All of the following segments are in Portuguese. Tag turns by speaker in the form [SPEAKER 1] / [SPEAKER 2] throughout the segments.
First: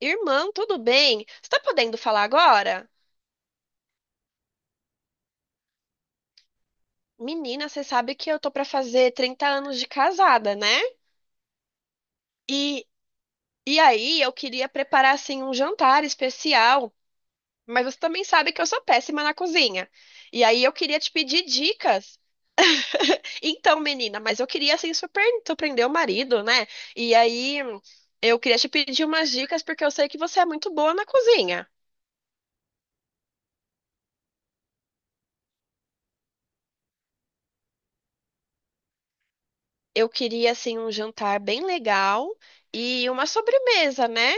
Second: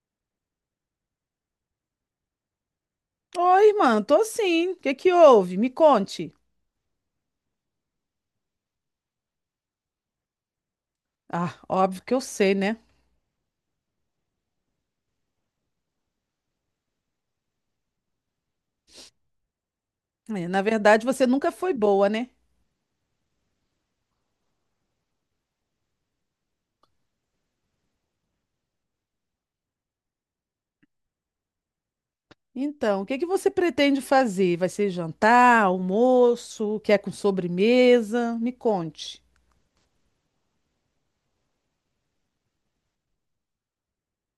[SPEAKER 1] Irmã, tudo bem? Você tá podendo falar agora?
[SPEAKER 2] Oi, mano. Tô sim. O que que houve? Me conte.
[SPEAKER 1] Menina, você sabe que eu tô pra fazer 30 anos de casada, né?
[SPEAKER 2] Ah, óbvio que eu sei, né?
[SPEAKER 1] E, e aí eu queria preparar assim um jantar especial, mas você também sabe que eu sou péssima na cozinha. E
[SPEAKER 2] É, na
[SPEAKER 1] aí eu queria
[SPEAKER 2] verdade,
[SPEAKER 1] te
[SPEAKER 2] você
[SPEAKER 1] pedir
[SPEAKER 2] nunca foi boa,
[SPEAKER 1] dicas.
[SPEAKER 2] né?
[SPEAKER 1] Então, menina, mas eu queria assim surpreender o marido, né? E aí eu queria te pedir umas dicas porque eu sei que você é muito boa na cozinha.
[SPEAKER 2] Então, o que que você pretende fazer? Vai ser jantar, almoço, quer com sobremesa? Me conte.
[SPEAKER 1] Eu queria assim um jantar bem legal e uma sobremesa, né?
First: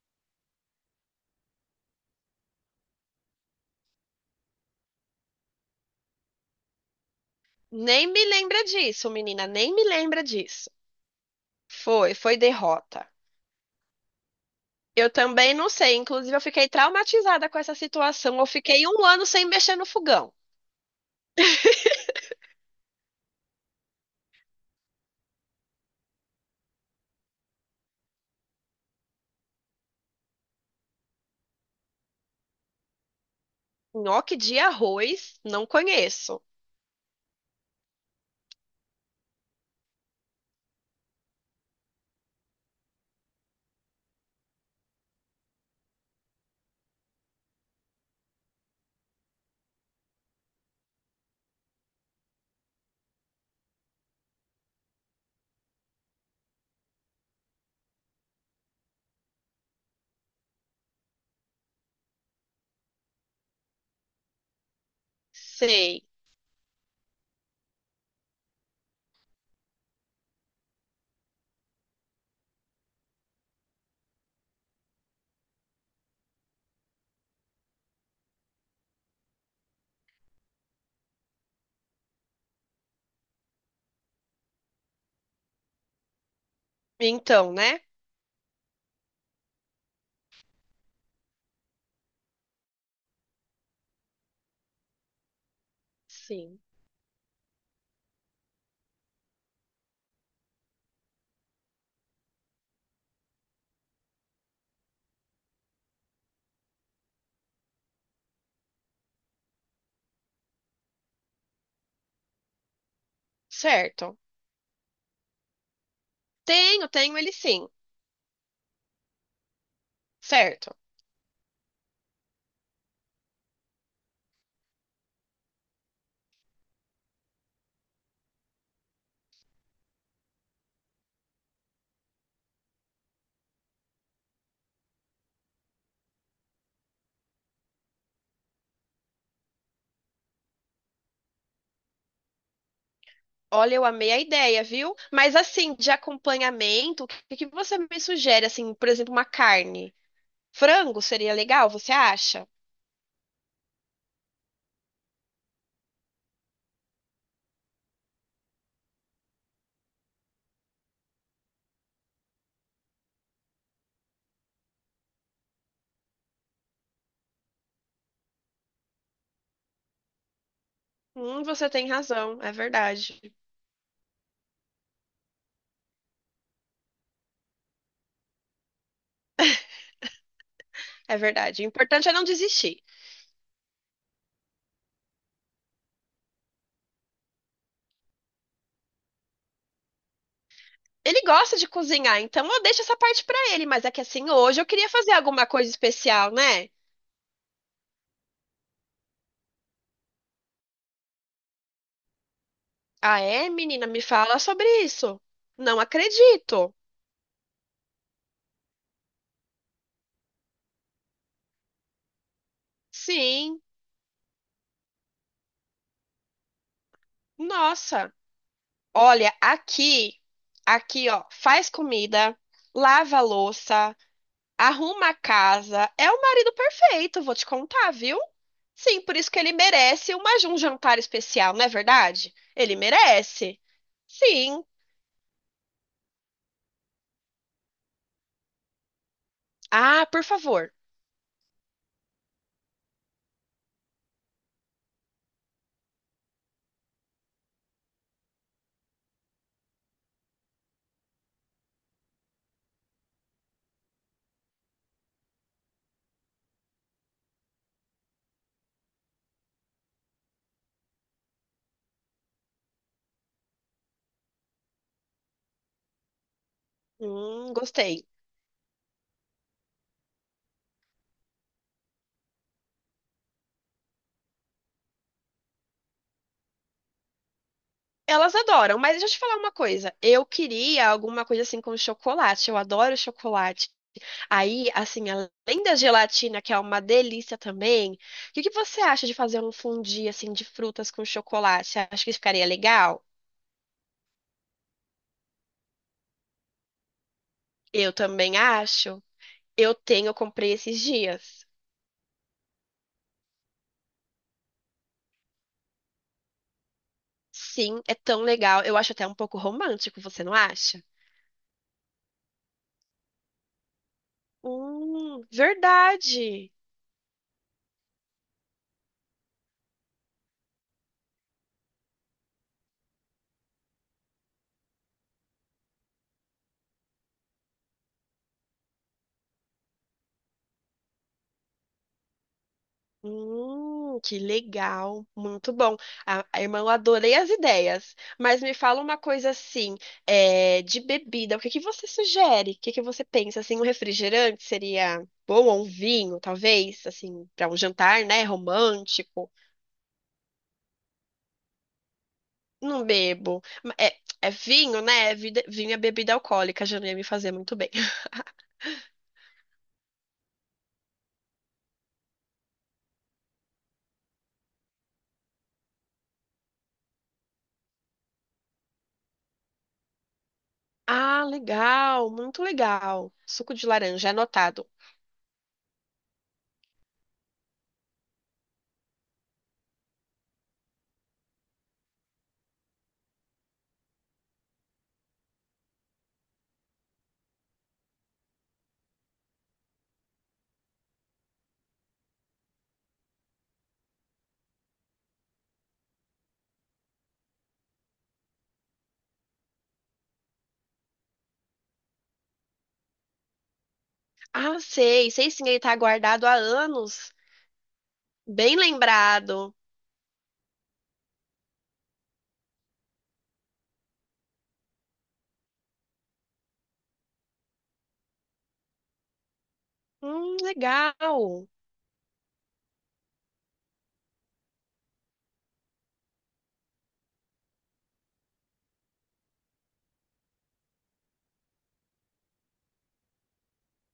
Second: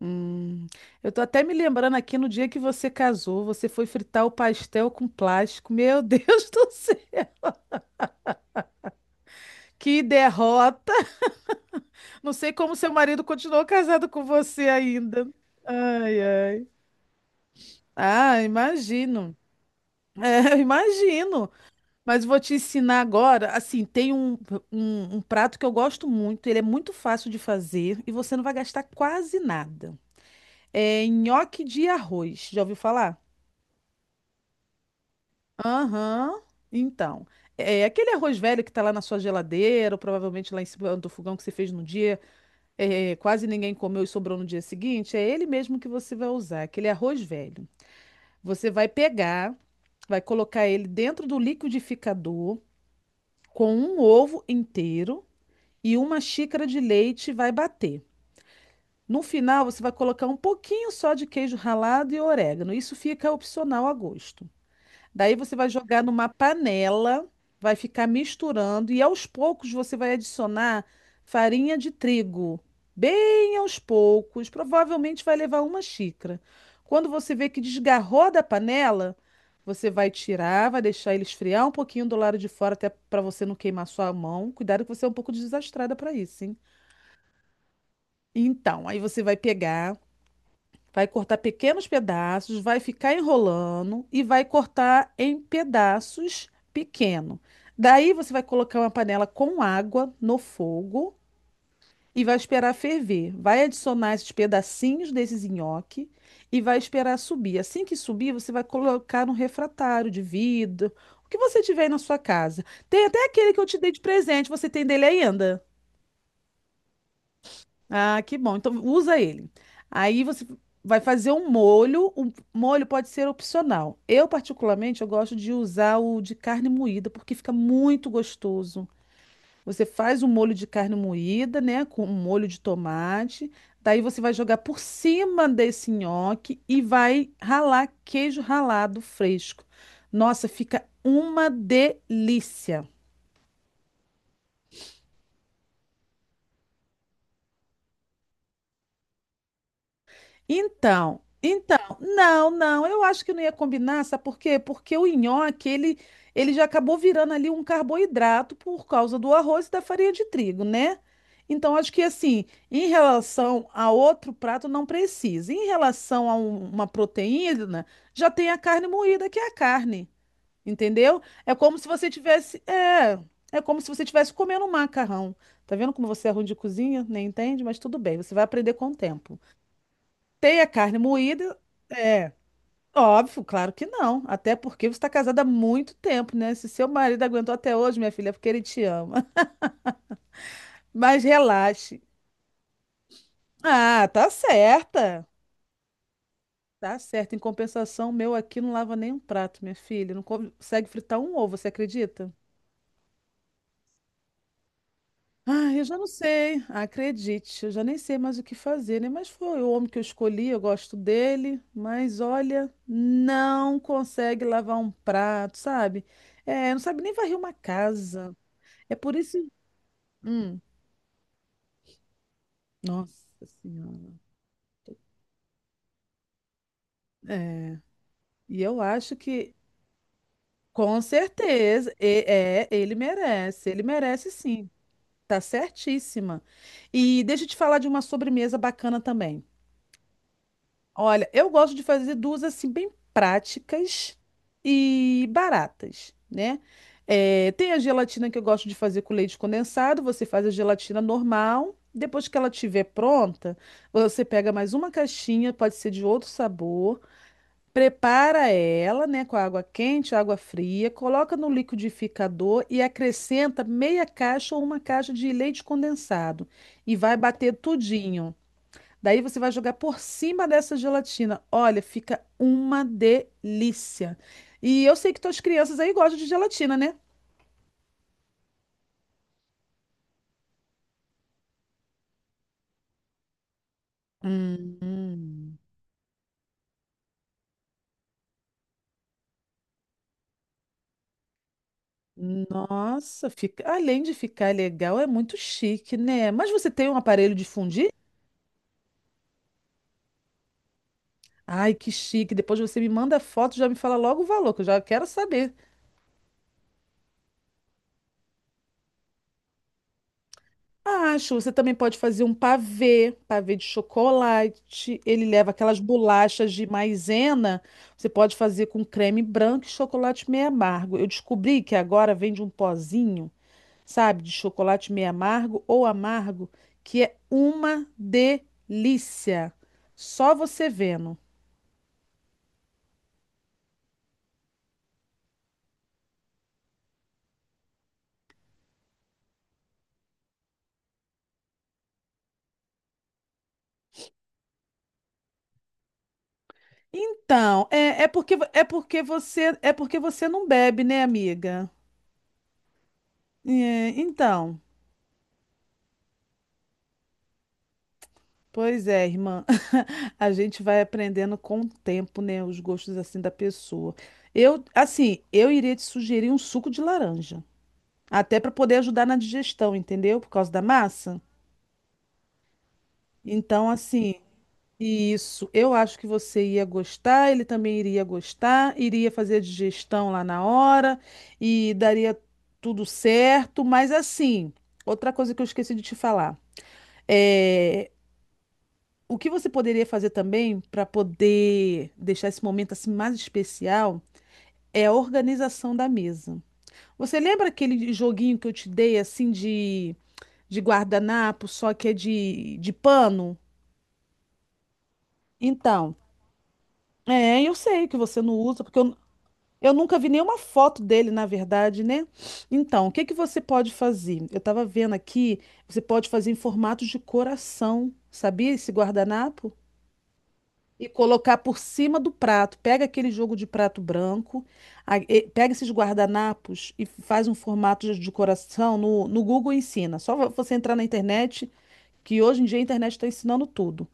[SPEAKER 2] Hum, eu tô até me lembrando aqui no dia que você casou, você foi fritar o pastel com plástico. Meu Deus do céu,
[SPEAKER 1] Nem me lembra disso, menina, nem me
[SPEAKER 2] que
[SPEAKER 1] lembra disso.
[SPEAKER 2] derrota!
[SPEAKER 1] Foi,
[SPEAKER 2] Não
[SPEAKER 1] foi
[SPEAKER 2] sei como seu
[SPEAKER 1] derrota.
[SPEAKER 2] marido continuou casado com você
[SPEAKER 1] Eu
[SPEAKER 2] ainda.
[SPEAKER 1] também não sei,
[SPEAKER 2] Ai,
[SPEAKER 1] inclusive eu
[SPEAKER 2] ai.
[SPEAKER 1] fiquei traumatizada com essa situação.
[SPEAKER 2] Ah,
[SPEAKER 1] Eu fiquei um ano
[SPEAKER 2] imagino.
[SPEAKER 1] sem mexer no fogão.
[SPEAKER 2] É, eu imagino. Mas vou te ensinar agora. Assim, tem um prato que eu gosto muito. Ele é muito fácil de fazer e você não vai gastar quase nada. É nhoque de arroz. Já ouviu falar?
[SPEAKER 1] Nhoque de arroz, não
[SPEAKER 2] Aham.
[SPEAKER 1] conheço.
[SPEAKER 2] Então, é aquele arroz velho que tá lá na sua geladeira, ou provavelmente lá em cima do fogão que você fez no dia, quase ninguém comeu e sobrou no dia seguinte. É ele mesmo que você vai usar, aquele arroz velho. Você vai pegar, vai colocar ele dentro do liquidificador com um ovo inteiro e uma xícara de leite, vai bater. No final, você vai colocar um pouquinho só de queijo ralado e orégano. Isso fica opcional a gosto. Daí você vai jogar
[SPEAKER 1] Sei.
[SPEAKER 2] numa panela, vai ficar misturando e aos poucos você vai adicionar farinha de trigo, bem aos poucos, provavelmente vai levar uma xícara. Quando você vê que desgarrou da panela, você vai tirar, vai deixar ele esfriar um pouquinho do lado de fora, até para você não queimar sua mão. Cuidado que você é um pouco desastrada para isso, hein?
[SPEAKER 1] Então, né?
[SPEAKER 2] Então, aí você vai pegar, vai cortar pequenos pedaços, vai ficar enrolando e vai cortar em pedaços
[SPEAKER 1] Sim.
[SPEAKER 2] pequeno. Daí você vai colocar uma panela com água no fogo e vai esperar ferver. Vai adicionar esses pedacinhos desses nhoque e vai esperar subir. Assim que subir, você vai colocar no refratário de vidro, o que você tiver aí na sua casa. Tem até aquele que eu te dei de
[SPEAKER 1] Certo.
[SPEAKER 2] presente, você tem dele ainda?
[SPEAKER 1] Tenho, tenho ele sim.
[SPEAKER 2] Ah, que bom. Então usa ele. Aí você
[SPEAKER 1] Certo.
[SPEAKER 2] vai fazer um molho. O molho pode ser opcional. Eu, particularmente, eu gosto de usar o de carne moída, porque fica muito gostoso. Você faz um molho de carne moída, né? Com um molho de tomate. Daí você vai jogar por cima desse nhoque e vai ralar queijo ralado fresco. Nossa, fica uma delícia.
[SPEAKER 1] Olha, eu amei a ideia, viu? Mas assim, de acompanhamento, o que que você me sugere? Assim, por exemplo, uma carne. Frango
[SPEAKER 2] Então,
[SPEAKER 1] seria legal,
[SPEAKER 2] então,
[SPEAKER 1] você acha?
[SPEAKER 2] não, não, eu acho que não ia combinar, sabe por quê? Porque o nhoque, ele já acabou virando ali um carboidrato por causa do arroz e da farinha de trigo, né? Então, acho que assim, em relação a outro prato, não precisa. Em relação a uma proteína, já tem a carne moída, que é a carne, entendeu? É
[SPEAKER 1] Você
[SPEAKER 2] como
[SPEAKER 1] tem
[SPEAKER 2] se você
[SPEAKER 1] razão, é
[SPEAKER 2] tivesse, é,
[SPEAKER 1] verdade.
[SPEAKER 2] é como se você tivesse comendo um macarrão. Tá vendo como você é ruim de cozinha? Nem entende, mas tudo bem, você vai aprender com o tempo. Tem a carne
[SPEAKER 1] É
[SPEAKER 2] moída?
[SPEAKER 1] verdade. O importante é não
[SPEAKER 2] É,
[SPEAKER 1] desistir.
[SPEAKER 2] óbvio, claro que não. Até porque você está casada há muito tempo, né? Se seu marido aguentou até hoje, minha filha, é porque ele te ama.
[SPEAKER 1] Ele
[SPEAKER 2] Mas
[SPEAKER 1] gosta de
[SPEAKER 2] relaxe.
[SPEAKER 1] cozinhar, então eu deixo essa parte pra ele, mas é que
[SPEAKER 2] Ah, tá
[SPEAKER 1] assim, hoje eu queria fazer
[SPEAKER 2] certa.
[SPEAKER 1] alguma coisa especial, né?
[SPEAKER 2] Tá certa. Em compensação, o meu aqui não lava nem um prato, minha filha. Não consegue fritar um ovo, você acredita?
[SPEAKER 1] Ah, é, menina, me fala sobre isso.
[SPEAKER 2] Ah,
[SPEAKER 1] Não
[SPEAKER 2] eu já não sei,
[SPEAKER 1] acredito.
[SPEAKER 2] acredite, eu já nem sei mais o que fazer, né? Mas foi o homem que eu escolhi, eu gosto dele, mas olha,
[SPEAKER 1] Sim.
[SPEAKER 2] não consegue lavar um prato, sabe? É, não sabe nem varrer uma
[SPEAKER 1] Nossa.
[SPEAKER 2] casa. É por
[SPEAKER 1] Olha,
[SPEAKER 2] isso.
[SPEAKER 1] aqui,
[SPEAKER 2] Hum,
[SPEAKER 1] aqui, ó, faz comida, lava a
[SPEAKER 2] nossa
[SPEAKER 1] louça,
[SPEAKER 2] Senhora.
[SPEAKER 1] arruma a casa. É o marido perfeito, vou te
[SPEAKER 2] É,
[SPEAKER 1] contar, viu?
[SPEAKER 2] e eu
[SPEAKER 1] Sim, por
[SPEAKER 2] acho
[SPEAKER 1] isso que ele
[SPEAKER 2] que,
[SPEAKER 1] merece uma, um jantar
[SPEAKER 2] com
[SPEAKER 1] especial, não é
[SPEAKER 2] certeza,
[SPEAKER 1] verdade?
[SPEAKER 2] é,
[SPEAKER 1] Ele merece.
[SPEAKER 2] ele merece
[SPEAKER 1] Sim.
[SPEAKER 2] sim, tá certíssima. E deixa eu te falar de uma sobremesa bacana também.
[SPEAKER 1] Ah, por favor.
[SPEAKER 2] Olha, eu gosto de fazer duas assim bem práticas e baratas, né? Tem a gelatina que eu gosto de fazer com leite condensado. Você faz a gelatina normal. Depois que ela estiver pronta, você pega mais uma caixinha, pode ser de outro sabor. Prepara ela, né, com água quente, água fria, coloca no liquidificador e acrescenta meia caixa ou uma caixa de leite condensado e vai bater
[SPEAKER 1] Gostei.
[SPEAKER 2] tudinho. Daí você vai jogar por cima dessa gelatina. Olha, fica uma delícia. E eu sei que tuas crianças aí gostam de gelatina, né?
[SPEAKER 1] Elas adoram, mas deixa eu te falar uma coisa. Eu queria alguma coisa assim com chocolate. Eu adoro chocolate. Aí, assim,
[SPEAKER 2] Hum,
[SPEAKER 1] além da gelatina, que é uma delícia também, o que que você acha de fazer um fondue assim de frutas com chocolate? Você acha que ficaria legal?
[SPEAKER 2] nossa, fica, além de ficar legal, é muito chique, né? Mas você tem um aparelho de fundir?
[SPEAKER 1] Eu também acho. Eu tenho, eu comprei esses dias.
[SPEAKER 2] Ai, que chique. Depois você me manda a foto, já me fala logo o valor, que eu já quero saber.
[SPEAKER 1] Sim, é tão legal. Eu acho até um pouco romântico, você não acha?
[SPEAKER 2] Acho, você também pode fazer um pavê, pavê de chocolate. Ele leva aquelas
[SPEAKER 1] Verdade.
[SPEAKER 2] bolachas de maisena. Você pode fazer com creme branco e chocolate meio amargo. Eu descobri que agora vende um pozinho, sabe, de chocolate meio amargo ou amargo, que é uma delícia. Só você vendo.
[SPEAKER 1] Que legal. Muito bom. A irmã, eu adorei as ideias. Mas me fala uma coisa assim, é, de bebida. O que que você sugere? O que que você pensa? Assim, um refrigerante seria bom ou um vinho, talvez? Assim, para um
[SPEAKER 2] Então,
[SPEAKER 1] jantar,
[SPEAKER 2] é
[SPEAKER 1] né?
[SPEAKER 2] porque é porque
[SPEAKER 1] Romântico.
[SPEAKER 2] você é porque você não bebe, né, amiga?
[SPEAKER 1] Não bebo. Ma-
[SPEAKER 2] É,
[SPEAKER 1] É, é
[SPEAKER 2] então.
[SPEAKER 1] vinho, né? É vida- Vinho é bebida alcoólica, já não ia me fazer muito bem.
[SPEAKER 2] Pois é, irmã. A gente vai aprendendo com o tempo, né, os gostos assim da pessoa. Eu, assim, eu iria te sugerir um suco de laranja, até para poder ajudar na digestão, entendeu? Por causa da massa.
[SPEAKER 1] Ah, legal, muito legal. Suco de
[SPEAKER 2] Então,
[SPEAKER 1] laranja,
[SPEAKER 2] assim,
[SPEAKER 1] anotado.
[SPEAKER 2] isso, eu acho que você ia gostar, ele também iria gostar, iria fazer a digestão lá na hora e daria tudo certo, mas assim, outra coisa que eu esqueci de te falar. eh, O que você poderia fazer também para poder deixar esse momento assim mais especial é a organização da mesa. Você lembra aquele joguinho que eu te dei assim de guardanapo, só que é de pano?
[SPEAKER 1] Ah, sei, sei sim, ele tá
[SPEAKER 2] Então,
[SPEAKER 1] guardado há anos.
[SPEAKER 2] eu sei que você não
[SPEAKER 1] Bem
[SPEAKER 2] usa, porque eu,
[SPEAKER 1] lembrado.
[SPEAKER 2] eu nunca vi nenhuma foto dele, na verdade, né? Então, o que que você pode fazer? Eu estava vendo aqui, você pode fazer em formato de coração, sabia esse guardanapo? E colocar
[SPEAKER 1] Legal.
[SPEAKER 2] por cima do prato. Pega aquele jogo de prato branco, pega esses guardanapos e faz um formato de decoração no Google ensina. Só você entrar na internet, que hoje em dia a internet está ensinando tudo.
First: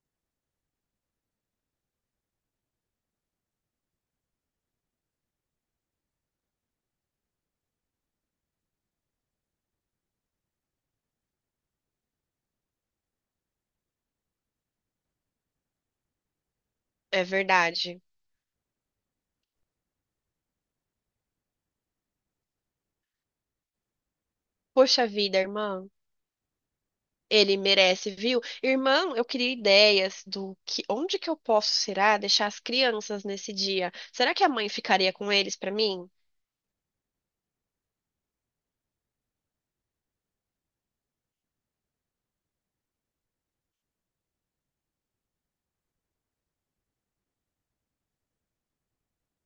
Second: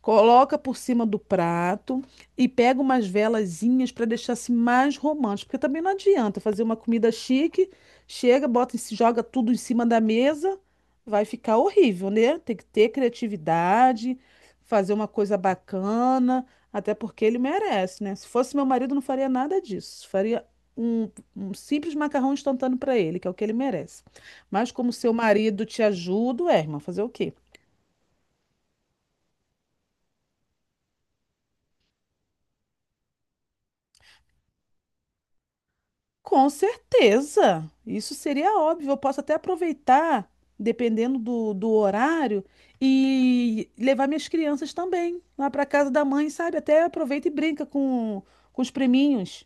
[SPEAKER 2] Coloca por cima do prato e pega umas velazinhas para deixar assim mais romântico, porque também não adianta fazer uma comida chique, chega, bota, joga tudo em cima da mesa, vai ficar horrível, né? Tem que ter criatividade, fazer uma coisa bacana, até
[SPEAKER 1] É
[SPEAKER 2] porque ele
[SPEAKER 1] verdade.
[SPEAKER 2] merece, né? Se fosse meu marido, não faria nada disso. Faria um, um simples macarrão instantâneo para ele, que é o que ele merece. Mas como
[SPEAKER 1] Poxa
[SPEAKER 2] seu
[SPEAKER 1] vida,
[SPEAKER 2] marido te
[SPEAKER 1] irmã.
[SPEAKER 2] ajuda, é, irmã, fazer o quê?
[SPEAKER 1] Ele merece, viu? Irmã, eu queria ideias do que, onde que eu posso, será, deixar as crianças nesse dia? Será que a mãe ficaria com eles pra mim?
[SPEAKER 2] Com certeza, isso seria óbvio. Eu posso até aproveitar, dependendo do horário, e levar minhas crianças também lá para casa da mãe, sabe? Até aproveita e brinca com os priminhos.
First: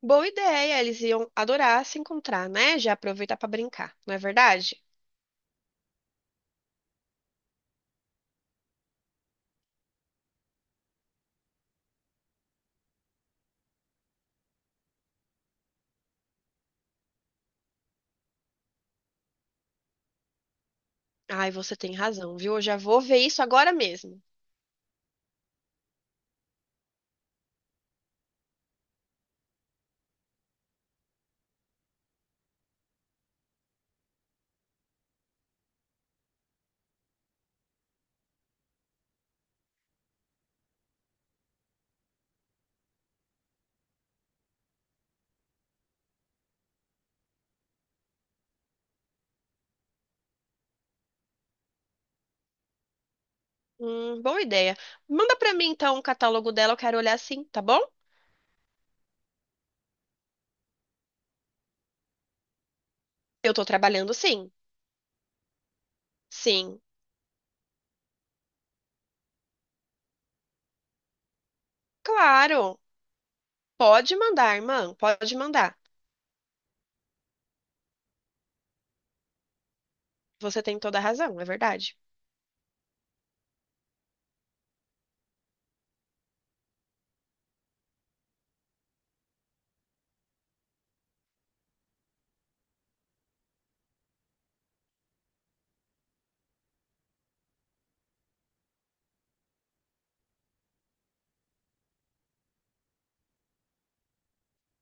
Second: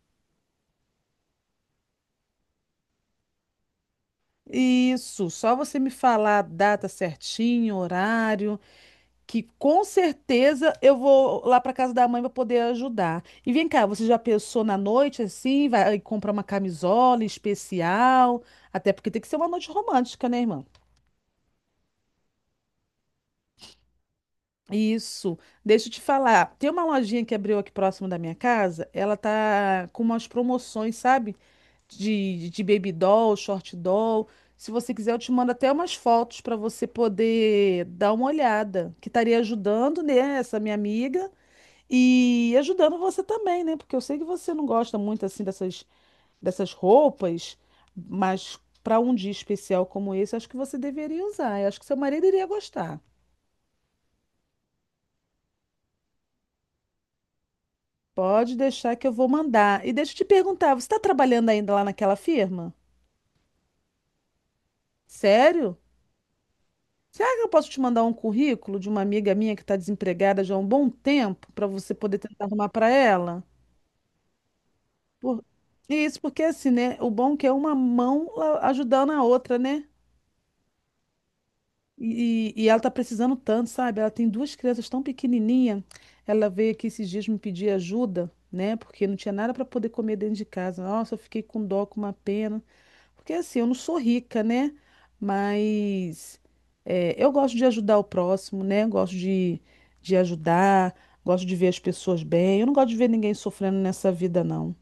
[SPEAKER 1] Boa ideia, eles iam adorar se encontrar, né? Já aproveitar pra brincar, não é verdade?
[SPEAKER 2] Isso, só você me falar a data certinho, horário, que com certeza eu vou lá para casa da mãe para poder ajudar. E vem cá, você já pensou na noite assim, vai comprar uma camisola especial? Até porque tem que ser uma noite romântica, né, irmã?
[SPEAKER 1] Ai, você tem razão, viu? Eu já vou ver isso agora mesmo.
[SPEAKER 2] Isso. Deixa eu te falar. Tem uma lojinha que abriu aqui próximo da minha casa. Ela tá com umas promoções, sabe? De baby doll, short doll. Se você quiser, eu te mando até umas fotos para você poder dar uma olhada. Que estaria ajudando, né, essa minha amiga e ajudando você também, né? Porque eu sei que você não gosta muito assim dessas roupas, mas para um dia especial como esse, acho que você deveria usar. Eu acho que seu marido iria gostar.
[SPEAKER 1] Boa ideia. Manda pra mim então o catálogo dela, eu quero olhar sim, tá bom?
[SPEAKER 2] Pode deixar que eu vou mandar. E deixa eu te perguntar, você está trabalhando ainda lá naquela firma?
[SPEAKER 1] Eu tô trabalhando sim.
[SPEAKER 2] Sério?
[SPEAKER 1] Sim,
[SPEAKER 2] Será que eu posso te mandar um currículo de uma amiga minha que está desempregada já há um bom tempo para você poder tentar arrumar
[SPEAKER 1] claro.
[SPEAKER 2] para ela?
[SPEAKER 1] Pode mandar, irmã, pode
[SPEAKER 2] Por...
[SPEAKER 1] mandar.
[SPEAKER 2] Isso, porque assim, né? O bom é que é uma mão ajudando a outra, né?
[SPEAKER 1] Você tem toda a razão, é verdade.
[SPEAKER 2] E ela tá precisando tanto, sabe? Ela tem duas crianças tão pequenininha. Ela veio aqui esses dias me pedir ajuda, né? Porque não tinha nada para poder comer dentro de casa. Nossa, eu fiquei com dó, com uma pena. Porque assim, eu não sou rica, né? Mas eu gosto de ajudar o próximo, né? Gosto de ajudar, gosto de ver as pessoas bem. Eu não gosto de ver ninguém sofrendo nessa vida, não.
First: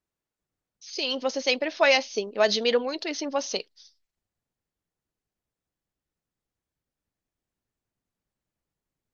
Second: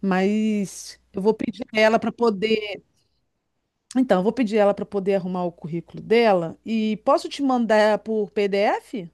[SPEAKER 2] Mas
[SPEAKER 1] Sim,
[SPEAKER 2] eu vou
[SPEAKER 1] você
[SPEAKER 2] pedir
[SPEAKER 1] sempre
[SPEAKER 2] a
[SPEAKER 1] foi
[SPEAKER 2] ela para
[SPEAKER 1] assim. Eu admiro
[SPEAKER 2] poder.
[SPEAKER 1] muito isso em você.
[SPEAKER 2] Então, eu vou pedir ela para poder arrumar o currículo dela. E posso te mandar por PDF?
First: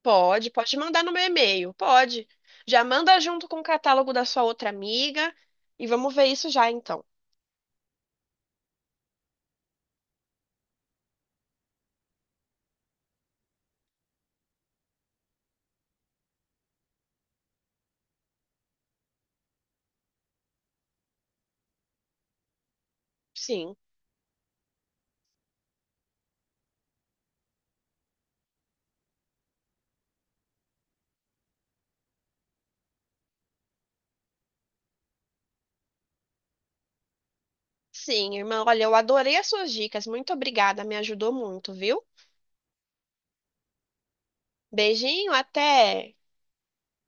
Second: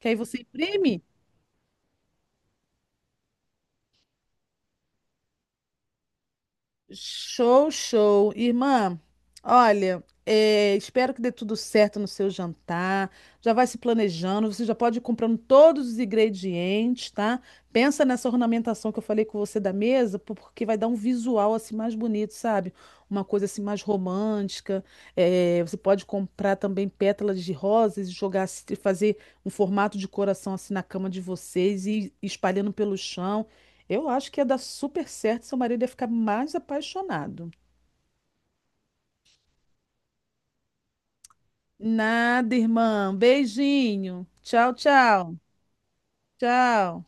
[SPEAKER 2] Que aí você
[SPEAKER 1] Pode, pode
[SPEAKER 2] imprime?
[SPEAKER 1] mandar no meu e-mail, pode. Já manda junto com o catálogo da sua outra amiga e vamos ver isso já então.
[SPEAKER 2] Show, show. Irmã, olha, espero que dê tudo certo no seu jantar. Já vai se planejando, você já pode ir comprando todos os ingredientes, tá? Pensa nessa ornamentação que eu falei com você da mesa, porque vai dar um visual assim mais bonito, sabe? Uma coisa assim
[SPEAKER 1] Sim,
[SPEAKER 2] mais romântica. Você pode comprar também pétalas de rosas e jogar, assim, fazer um formato de coração assim na cama de vocês e espalhando pelo chão. Eu acho que ia dar super certo, seu marido ia ficar mais apaixonado.
[SPEAKER 1] sim, irmã. Olha, eu adorei as suas dicas. Muito obrigada, me ajudou muito, viu?
[SPEAKER 2] Nada, irmã. Beijinho. Tchau,
[SPEAKER 1] Beijinho,
[SPEAKER 2] tchau.
[SPEAKER 1] até.
[SPEAKER 2] Tchau.